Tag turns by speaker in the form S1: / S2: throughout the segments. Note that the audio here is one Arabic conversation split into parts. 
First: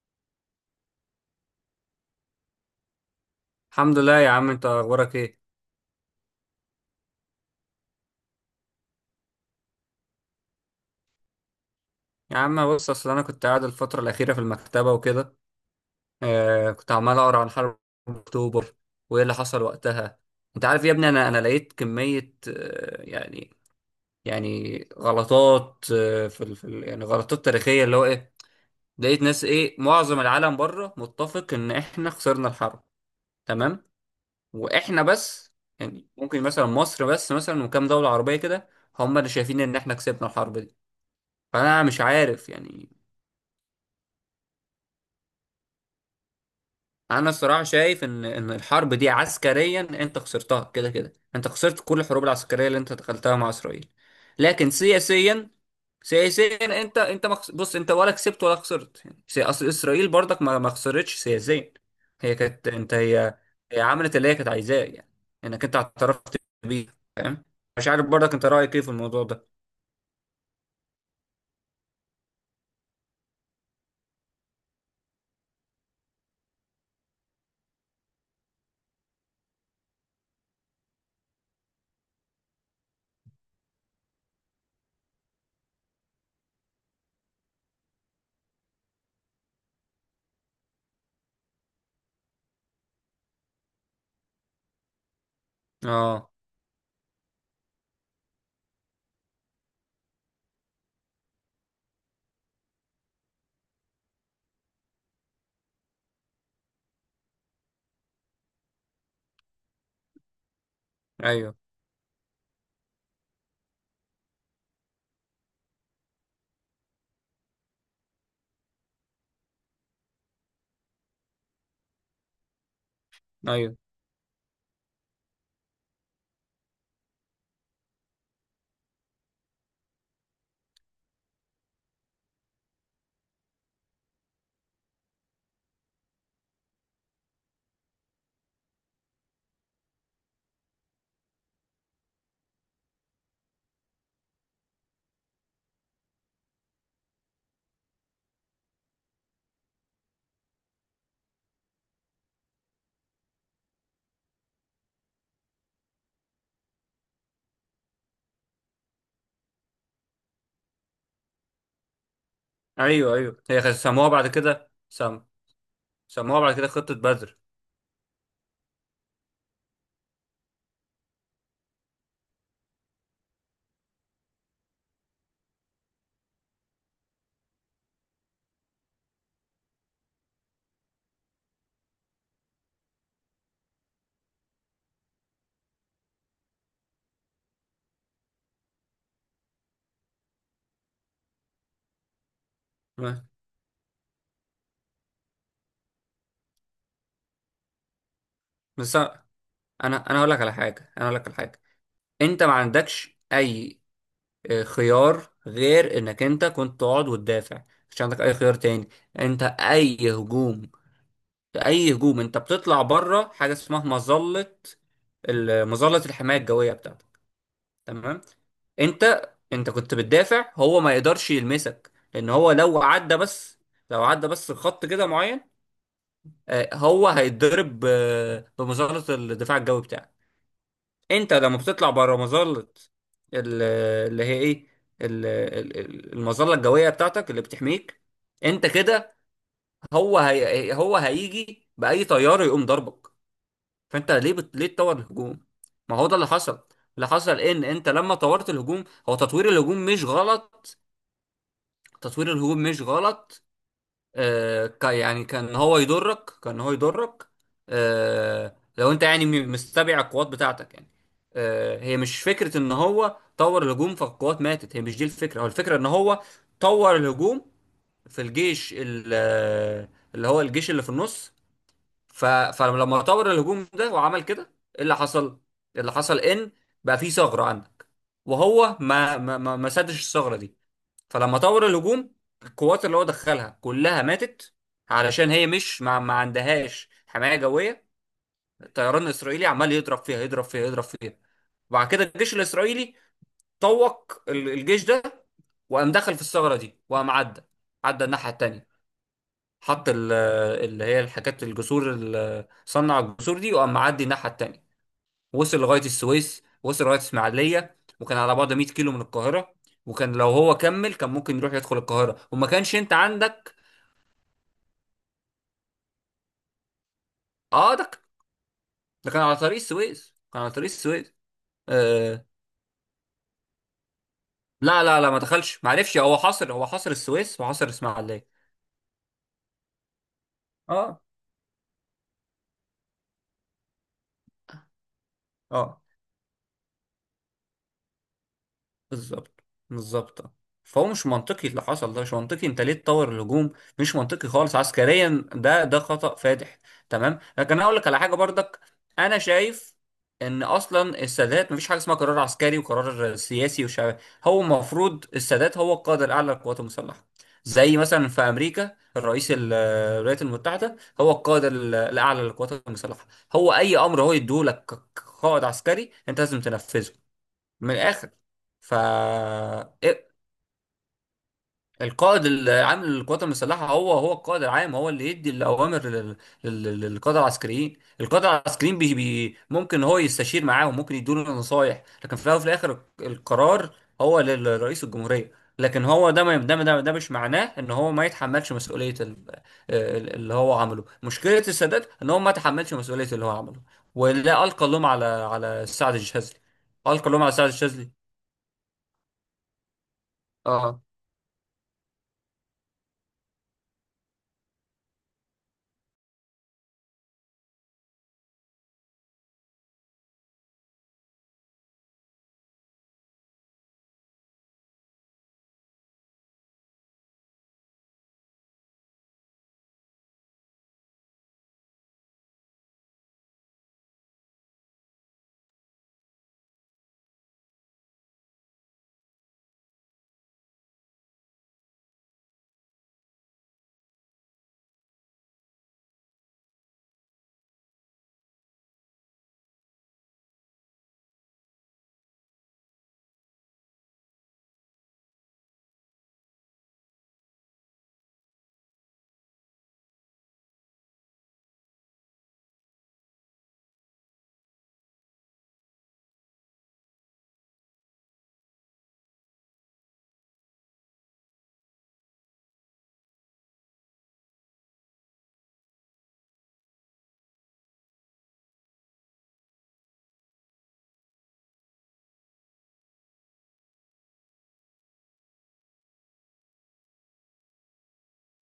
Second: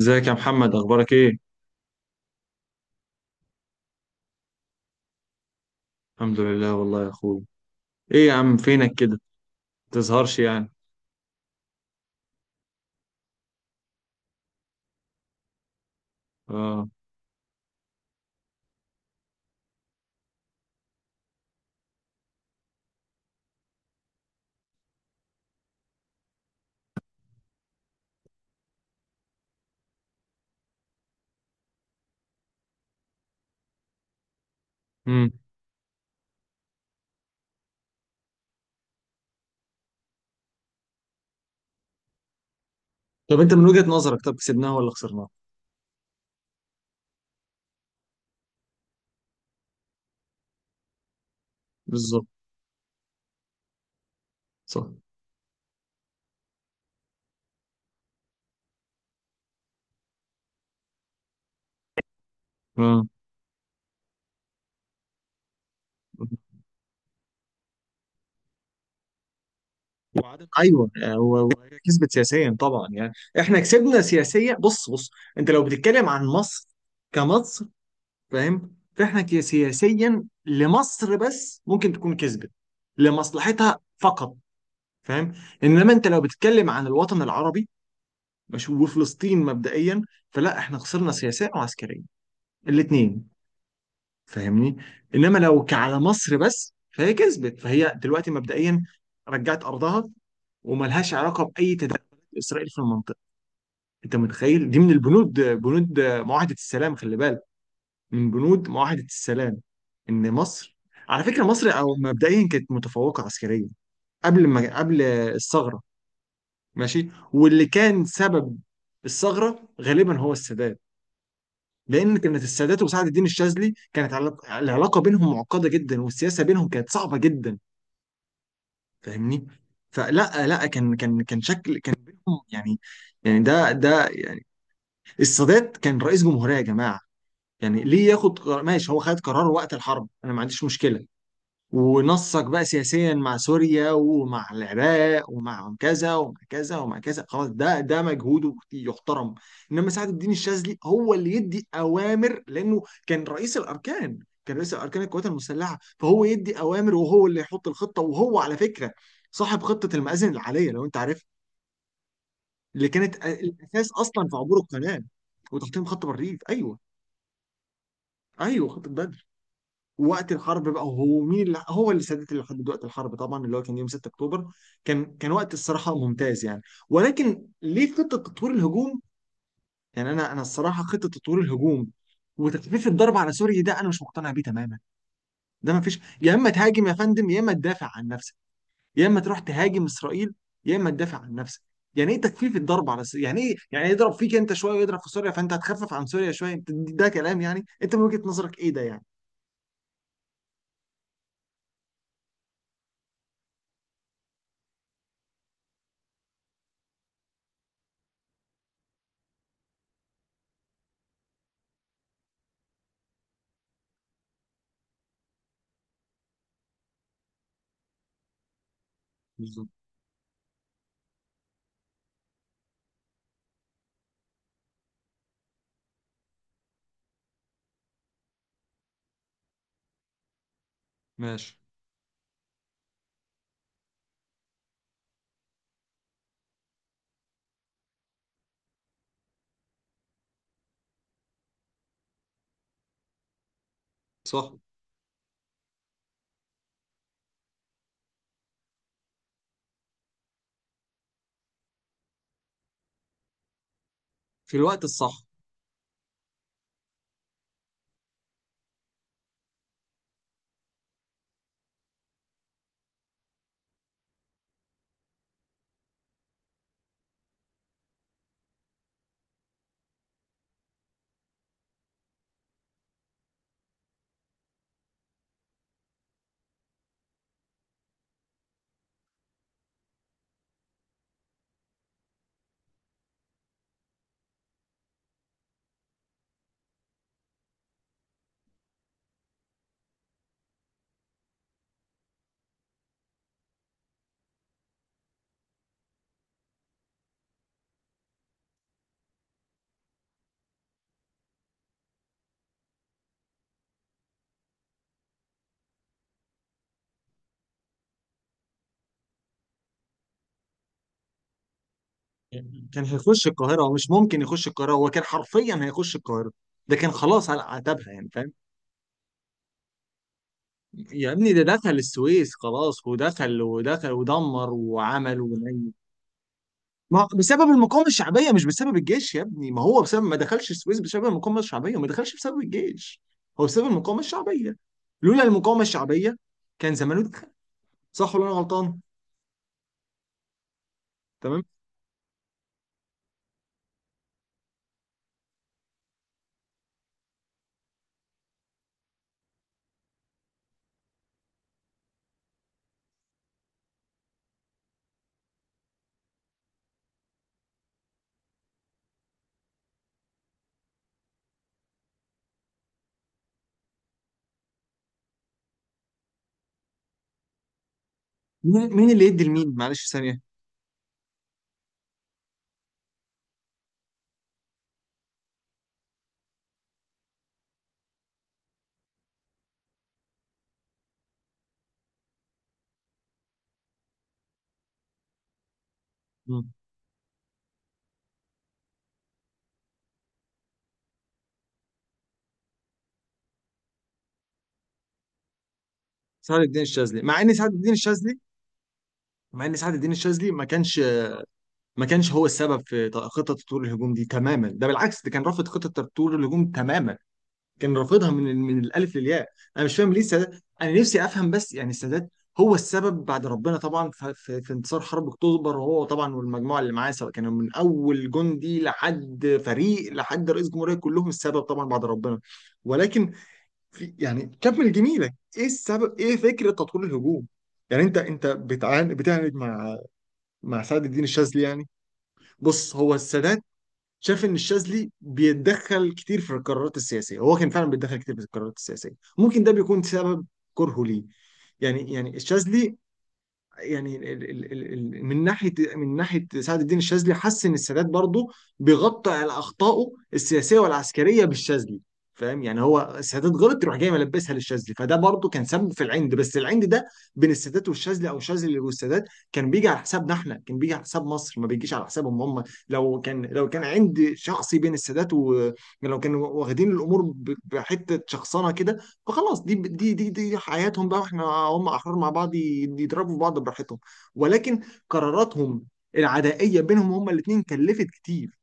S1: ازيك يا محمد، اخبارك ايه؟
S2: الحمد لله يا عم، انت اخبارك ايه؟
S1: الحمد لله والله يا اخويا. ايه يا عم، فينك كده؟ متظهرش يعني.
S2: يا عم بص، اصل انا كنت قاعد الفتره الاخيره في المكتبه وكده.
S1: اه.
S2: كنت عمال اقرا عن حرب اكتوبر وايه اللي حصل وقتها. انت عارف يا ابني، انا لقيت كميه، يعني غلطات، في ال في ال يعني غلطات تاريخيه اللي هو ايه. لقيت ناس، ايه، معظم العالم بره متفق ان احنا خسرنا الحرب. تمام. واحنا
S1: امم
S2: بس يعني ممكن مثلا مصر بس مثلا، وكام دوله عربيه كده هم اللي شايفين ان احنا كسبنا الحرب دي. فانا مش عارف يعني.
S1: طب انت من وجهة نظرك، طب كسبناها ولا خسرناها؟
S2: انا الصراحه شايف ان الحرب دي عسكريا انت خسرتها، كده كده انت خسرت كل الحروب
S1: بالظبط.
S2: العسكريه اللي انت دخلتها مع اسرائيل. لكن
S1: صح.
S2: سياسيا، سياسيا انت بص، انت ولا كسبت ولا خسرت يعني، اصل اسرائيل برضك ما خسرتش سياسيا. هي كانت انت
S1: اه.
S2: هي هي عملت اللي هي كانت عايزاه يعني، انك انت اعترفت بيه، فاهم. مش عارف برضك انت رايك ايه في الموضوع ده.
S1: ايوه، وهي كسبت سياسيا طبعا يعني. احنا كسبنا سياسيا. بص بص، انت لو بتتكلم عن مصر، كمصر، فاهم. فاحنا سياسيا لمصر بس ممكن تكون كسبت لمصلحتها فقط. فاهم. انما انت لو بتتكلم عن الوطن العربي مش وفلسطين مبدئيا، فلا احنا خسرنا سياسيا وعسكريا، الاثنين. فاهمني. انما لو على
S2: اه،
S1: مصر بس فهي كسبت، فهي دلوقتي مبدئيا رجعت ارضها، وملهاش علاقه باي تدخلات اسرائيل في المنطقه. انت متخيل دي من البنود، بنود معاهده السلام؟ خلي بالك من بنود معاهده السلام ان مصر، على فكره
S2: ايوه،
S1: مصر او مبدئيا كانت متفوقه عسكريا قبل ما قبل الثغره. ماشي، واللي كان سبب الثغره غالبا هو السادات، لان كانت السادات وسعد الدين الشاذلي
S2: ايوه،
S1: كانت العلاقه بينهم معقده جدا، والسياسه بينهم كانت صعبه جدا. فاهمني. فلا لا كان شكل كان بينهم يعني، يعني ده يعني السادات كان رئيس جمهوريه يا جماعه، يعني ليه ياخد قرار؟ ماشي، هو خد قرار وقت الحرب، انا ما عنديش مشكله، ونصك بقى سياسيا مع سوريا ومع العراق ومع كذا ومع كذا ومع كذا، خلاص، ده مجهوده يحترم. انما سعد الدين الشاذلي هو اللي يدي اوامر لانه كان رئيس الاركان، كان رئيس الاركان القوات المسلحه، فهو يدي اوامر وهو اللي يحط الخطه، وهو على فكره صاحب خطه المآذن العاليه لو انت عارف، اللي
S2: ايوه،
S1: كانت
S2: ايوه. هي
S1: الاساس
S2: سموها بعد
S1: اصلا في عبور
S2: كده
S1: القناه وتحطيم خط بارليف.
S2: سموها بعد كده
S1: ايوه.
S2: خطه بدر.
S1: ايوه، خطه بدر. وقت الحرب بقى، هو مين اللي سادات اللي حدد وقت الحرب طبعا، اللي هو كان يوم 6 اكتوبر. كان وقت الصراحه ممتاز يعني، ولكن ليه خطه تطوير الهجوم؟ يعني انا الصراحه، خطه تطوير الهجوم وتخفيف الضرب على سوريا، ده انا مش مقتنع بيه تماما. ده ما فيش، يا اما تهاجم يا فندم يا اما تدافع عن نفسك، يا اما تروح تهاجم اسرائيل يا اما تدافع عن نفسك. يعني ايه تخفيف الضرب على
S2: آه،
S1: سوريا؟ يعني ايه، يعني يضرب فيك انت شويه ويضرب في سوريا فانت هتخفف عن سوريا شويه؟ ده كلام؟ يعني انت من وجهه نظرك ايه ده
S2: بس
S1: يعني؟
S2: انا اقول لك على حاجه، انا اقول لك على حاجه. انت ما عندكش اي، خيار غير انك انت كنت تقعد وتدافع. مش عندك اي خيار تاني. انت اي هجوم انت بتطلع بره حاجه اسمها مظله، مظله الحمايه الجويه بتاعتك. تمام. انت
S1: بالظبط.
S2: انت كنت بتدافع، هو ما يقدرش يلمسك، لان هو لو عدى بس لو عدى بس خط كده معين، هو هيتضرب، بمظله الدفاع الجوي بتاعك. انت لما
S1: ماشي.
S2: بتطلع بره مظله ال- اللي هي ايه ال- ال- ال- المظله الجويه بتاعتك اللي بتحميك انت كده، هو هيجي باي طياره يقوم ضربك. فانت
S1: صح.
S2: ليه تطور الهجوم؟ ما هو ده اللي حصل. اللي حصل ان انت لما طورت الهجوم، هو تطوير الهجوم مش غلط تطوير الهجوم مش غلط.
S1: في
S2: آه،
S1: الوقت
S2: ك-
S1: الصح.
S2: يعني كان هو يضرك، كان هو يضرك. لو انت يعني، مستبع القوات بتاعتك يعني. هي مش فكرة ان هو طور الهجوم فالقوات ماتت هي مش دي الفكرة هو الفكرة ان هو طور الهجوم في الجيش، اللي هو الجيش اللي في النص. فلما طور الهجوم ده وعمل كده، ايه اللي حصل؟ إيه اللي حصل؟ ان بقى في ثغرة عندك، وهو ما سدش الثغرة دي. فلما طور الهجوم، القوات اللي هو دخلها كلها ماتت، علشان هي مش ما عندهاش حماية جوية. الطيران الإسرائيلي عمال يضرب فيها يضرب فيها. وبعد كده الجيش الإسرائيلي طوق الجيش ده، وقام دخل في الثغرة دي، وقام عدى الناحية التانية. حط ال- اللي هي الحاجات الجسور، صنع الجسور دي، وقام معدي الناحية التانية. وصل لغايه السويس، وصل لغايه اسماعيليه، وكان على بعد 100 كيلو من القاهره. وكان لو هو كمل كان ممكن يروح يدخل القاهره، وما كانش
S1: كان
S2: انت
S1: هيخش
S2: عندك.
S1: القاهرة، هو مش ممكن يخش القاهرة، هو كان حرفيا هيخش القاهرة، ده كان خلاص على
S2: اه،
S1: عتبها يعني، فاهم.
S2: ده كان على طريق السويس، كان على طريق
S1: يا
S2: السويس
S1: ابني ده دخل
S2: آه،
S1: السويس خلاص، ودخل ودخل ودمر
S2: لا لا لا، ما
S1: وعمل
S2: دخلش، ما
S1: ونيل.
S2: عرفش. هو حاصر
S1: ما بسبب
S2: السويس وحاصر
S1: المقاومة
S2: اسماعيليه.
S1: الشعبية، مش بسبب الجيش يا ابني، ما هو بسبب ما دخلش السويس
S2: اه،
S1: بسبب المقاومة الشعبية، وما دخلش بسبب الجيش. هو بسبب المقاومة الشعبية، لولا المقاومة
S2: اه،
S1: الشعبية كان زمانه دخل. صح ولا انا غلطان؟
S2: بالظبط، بالظبط. فهو مش
S1: تمام.
S2: منطقي، اللي حصل ده مش منطقي. انت ليه تطور الهجوم؟ مش منطقي خالص عسكريا، ده ده خطأ فادح. تمام. لكن انا اقول لك على حاجه برضك، انا شايف ان اصلا السادات مفيش حاجه اسمها قرار عسكري وقرار سياسي وشعبي. هو المفروض السادات هو القائد الاعلى للقوات المسلحه، زي مثلا في امريكا الرئيس الولايات المتحده هو القائد الاعلى للقوات المسلحه. هو اي امر هو يديه لك كقائد عسكري انت لازم تنفذه من الاخر.
S1: مين
S2: ف
S1: مين اللي يدي لمين؟ معلش
S2: إيه؟
S1: ثانية.
S2: القائد العام للقوات المسلحه، هو القائد العام هو اللي يدي الاوامر للقاده العسكريين. القاده العسكريين بي بي ممكن هو يستشير معاهم، ممكن يدوا له نصايح، لكن في الاول وفي الاخر القرار هو لرئيس الجمهوريه. لكن هو ده، ما
S1: مم.
S2: ده ده ده مش معناه ان هو ما يتحملش مسؤوليه اللي هو عمله. مشكله السادات ان هو ما تحملش مسؤوليه اللي هو عمله، ولا القى اللوم على سعد الشاذلي،
S1: سعد الدين الشاذلي
S2: القى
S1: مع
S2: اللوم على
S1: ان
S2: سعد
S1: سعد الدين
S2: الشاذلي.
S1: الشاذلي مع ان سعد الدين الشاذلي ما كانش،
S2: اه.
S1: ما كانش هو السبب في خطه تطوير الهجوم دي تماما، ده بالعكس ده كان رافض خطه تطوير الهجوم تماما، كان رافضها من الالف للياء. انا مش فاهم ليه السادات، انا نفسي افهم بس يعني السادات هو السبب بعد ربنا طبعا في انتصار حرب اكتوبر، هو طبعا والمجموعه اللي معاه، سواء كانوا من اول جندي لحد فريق لحد رئيس جمهوريه، كلهم السبب طبعا بعد ربنا. ولكن في يعني كمل جميلك، ايه السبب، ايه فكره تطوير الهجوم؟ يعني انت بتعاند مع مع سعد الدين الشاذلي يعني. بص، هو السادات شاف ان الشاذلي بيتدخل كتير في القرارات السياسيه، هو كان فعلا بيتدخل كتير في القرارات السياسيه، ممكن ده بيكون سبب كرهه ليه. يعني الشاذلي يعني من ناحيه سعد الدين الشاذلي حس ان السادات برضه بيغطي على اخطائه السياسيه والعسكريه بالشاذلي، فاهم؟ يعني هو السادات غلط يروح جاي ملبسها للشاذلي، فده برضه كان سبب في العند. بس العند ده بين السادات والشاذلي او الشاذلي والسادات كان بيجي على حسابنا احنا، كان بيجي على حساب مصر، ما بيجيش على حسابهم هم. لو كان عند شخصي بين السادات و، لو كانوا واخدين الامور بحته شخصنه كده، فخلاص دي حياتهم بقى، واحنا هم احرار مع بعض، يضربوا في بعض براحتهم. ولكن قراراتهم العدائيه بينهم هم الاثنين كلفت كتير،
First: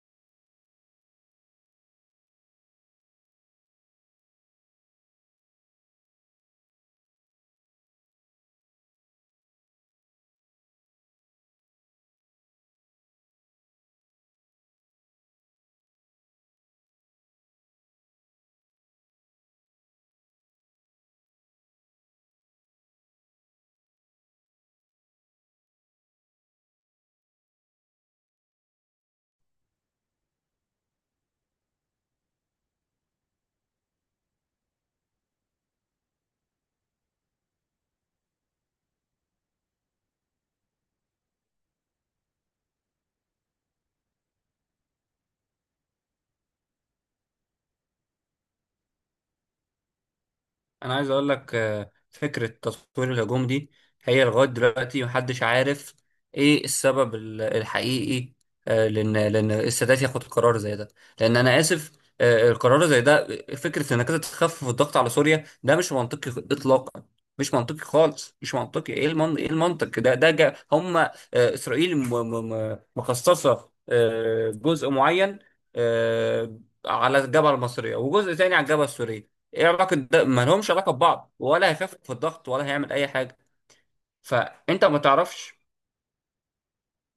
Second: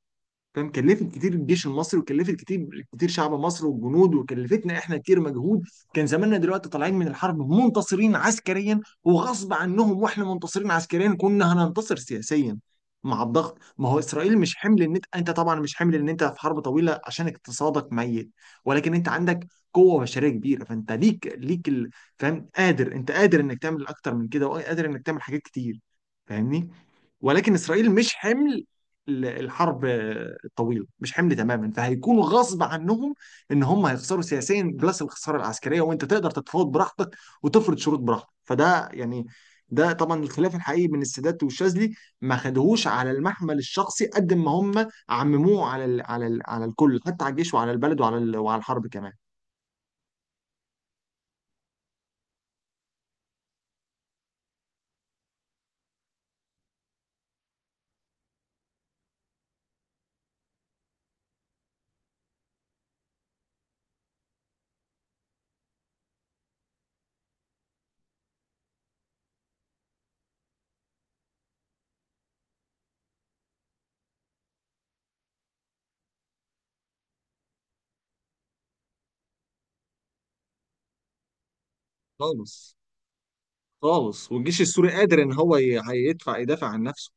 S1: فاهم، كلفت كتير الجيش المصري، وكلفت كتير كتير شعب مصر والجنود، وكلفتنا احنا كتير مجهود. كان زماننا دلوقتي طالعين من الحرب منتصرين عسكريا، وغصب عنهم واحنا منتصرين عسكريا كنا هننتصر سياسيا مع الضغط. ما هو اسرائيل مش حمل ان انت طبعا مش حمل ان انت في حرب طويله عشان اقتصادك ميت، ولكن انت عندك قوه بشريه كبيره، فانت ليك فاهم، قادر، انت قادر انك تعمل اكتر من كده، وقادر انك تعمل حاجات كتير، فاهمني. ولكن اسرائيل مش حمل الحرب الطويله، مش حمل تماما، فهيكونوا غصب عنهم ان هم هيخسروا سياسيا بلس الخساره العسكريه، وانت تقدر تتفاوض براحتك، وتفرض شروط براحتك، فده يعني، ده طبعا الخلاف الحقيقي بين السادات والشاذلي. ما خدوهوش على المحمل الشخصي، قد ما هم عمموه على الكل، حتى على الجيش وعلى البلد وعلى الحرب كمان.
S2: انا عايز اقول لك، فكره تطوير الهجوم دي، هي لغايه دلوقتي محدش عارف ايه السبب الحقيقي. لان السادات ياخد قرار زي ده، لان انا اسف، القرار زي ده، فكره انك انت تخفف الضغط على سوريا، ده مش منطقي اطلاقا. مش منطقي خالص، مش منطقي. ايه ايه المنطق ده؟ ده جا هم، اسرائيل مخصصه، جزء معين، آه، على الجبهه المصريه، وجزء تاني على الجبهه السوريه. ايه علاقه ده؟ ما لهمش علاقه ببعض، ولا هيخفف في الضغط ولا
S1: خالص.
S2: هيعمل اي حاجه.
S1: خالص، والجيش
S2: فانت
S1: السوري
S2: ما
S1: قادر ان
S2: تعرفش.
S1: هو ي- هيدفع يدافع عن نفسه.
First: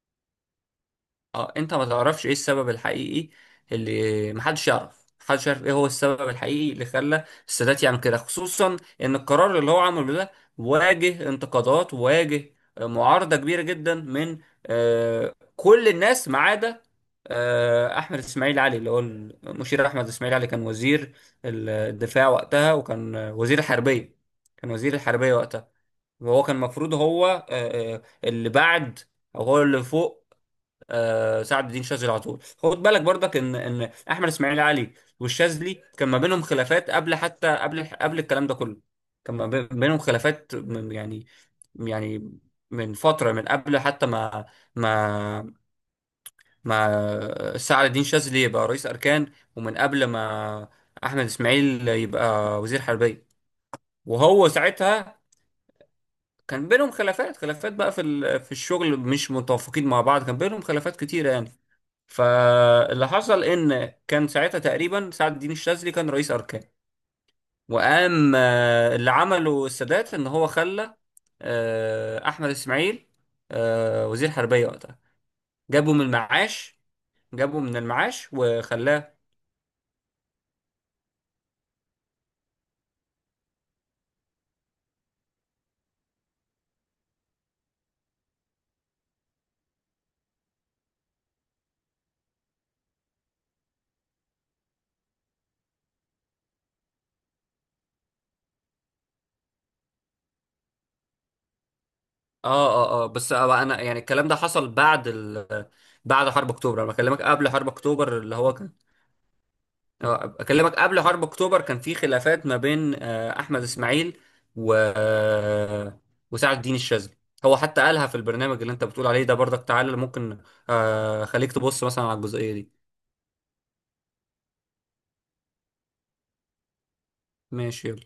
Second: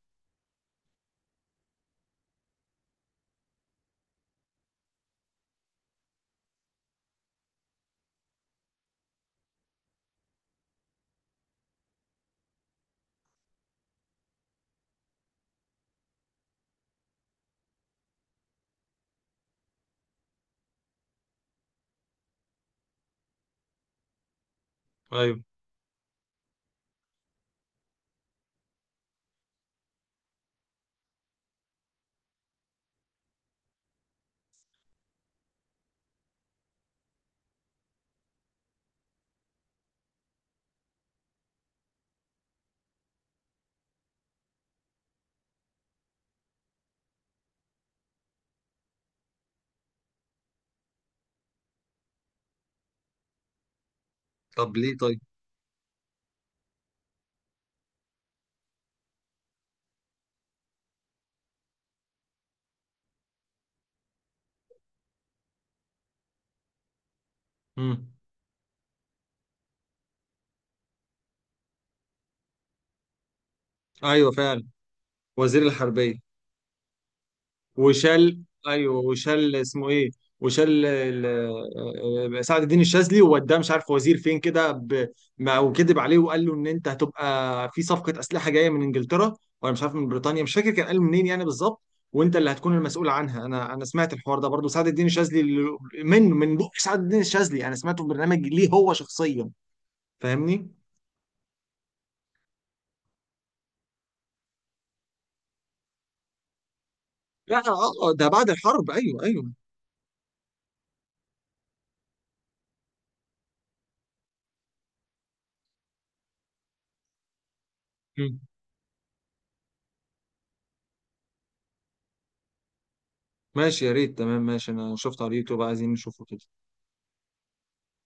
S2: اه، انت ما تعرفش ايه السبب الحقيقي، اللي محدش يعرف، محدش يعرف ايه هو السبب الحقيقي اللي خلى السادات يعمل كده، خصوصا ان القرار اللي هو عمله ده واجه انتقادات، واجه معارضة كبيرة جدا من كل الناس ما عدا احمد اسماعيل علي. اللي هو المشير احمد اسماعيل علي كان وزير الدفاع وقتها، وكان وزير الحربية، كان وزير الحربية
S1: ايوه.
S2: وقتها. وهو كان المفروض هو، اللي بعد او هو اللي فوق سعد الدين شاذلي على طول. خد بالك برضك ان احمد اسماعيل علي والشاذلي كان ما بينهم خلافات قبل، حتى قبل الكلام ده كله. كان ما بينهم خلافات من يعني، يعني من فتره، من قبل حتى ما ما سعد الدين شاذلي يبقى رئيس اركان، ومن قبل ما احمد اسماعيل يبقى وزير حربيه، وهو
S1: طب ليه؟ طيب.
S2: ساعتها كان بينهم خلافات. خلافات بقى في في الشغل، مش متوافقين مع بعض، كان بينهم خلافات كتيرة يعني. فاللي حصل ان كان ساعتها تقريبا سعد الدين الشاذلي كان رئيس اركان،
S1: امم
S2: وقام، اللي عمله السادات ان هو خلى احمد اسماعيل
S1: ايوه
S2: وزير
S1: فعلا.
S2: حربيه وقتها.
S1: وزير
S2: جابه من
S1: الحربيه.
S2: المعاش، جابه من المعاش
S1: وشال. ايوه،
S2: وخلاه.
S1: وشال اسمه ايه؟ وشال سعد الدين الشاذلي ووداه مش عارف وزير فين كده، وكذب عليه وقال له ان انت هتبقى في صفقه اسلحه جايه من انجلترا، ولا مش عارف من بريطانيا، مش فاكر كان قال منين يعني بالظبط، وانت اللي هتكون المسؤول عنها. انا سمعت الحوار ده برضو، سعد الدين الشاذلي من بق سعد الدين الشاذلي، انا سمعته في برنامج ليه هو شخصيا. فاهمني؟
S2: اه بس، انا يعني الكلام ده حصل بعد بعد حرب اكتوبر، انا بكلمك قبل
S1: لا،
S2: حرب
S1: اه،
S2: اكتوبر
S1: ده
S2: اللي
S1: بعد
S2: هو كان.
S1: الحرب. ايوه ايوه.
S2: اه، اكلمك قبل حرب اكتوبر كان في خلافات ما بين احمد اسماعيل و وسعد الدين الشاذلي. هو حتى قالها في
S1: مم.
S2: البرنامج اللي انت بتقول عليه ده برضك. تعالى ممكن، خليك تبص مثلا على الجزئية دي.
S1: ماشي، يا ريت. تمام ماشي، انا شفت على اليوتيوب، عايزين نشوفه كده.
S2: ماشي يلا.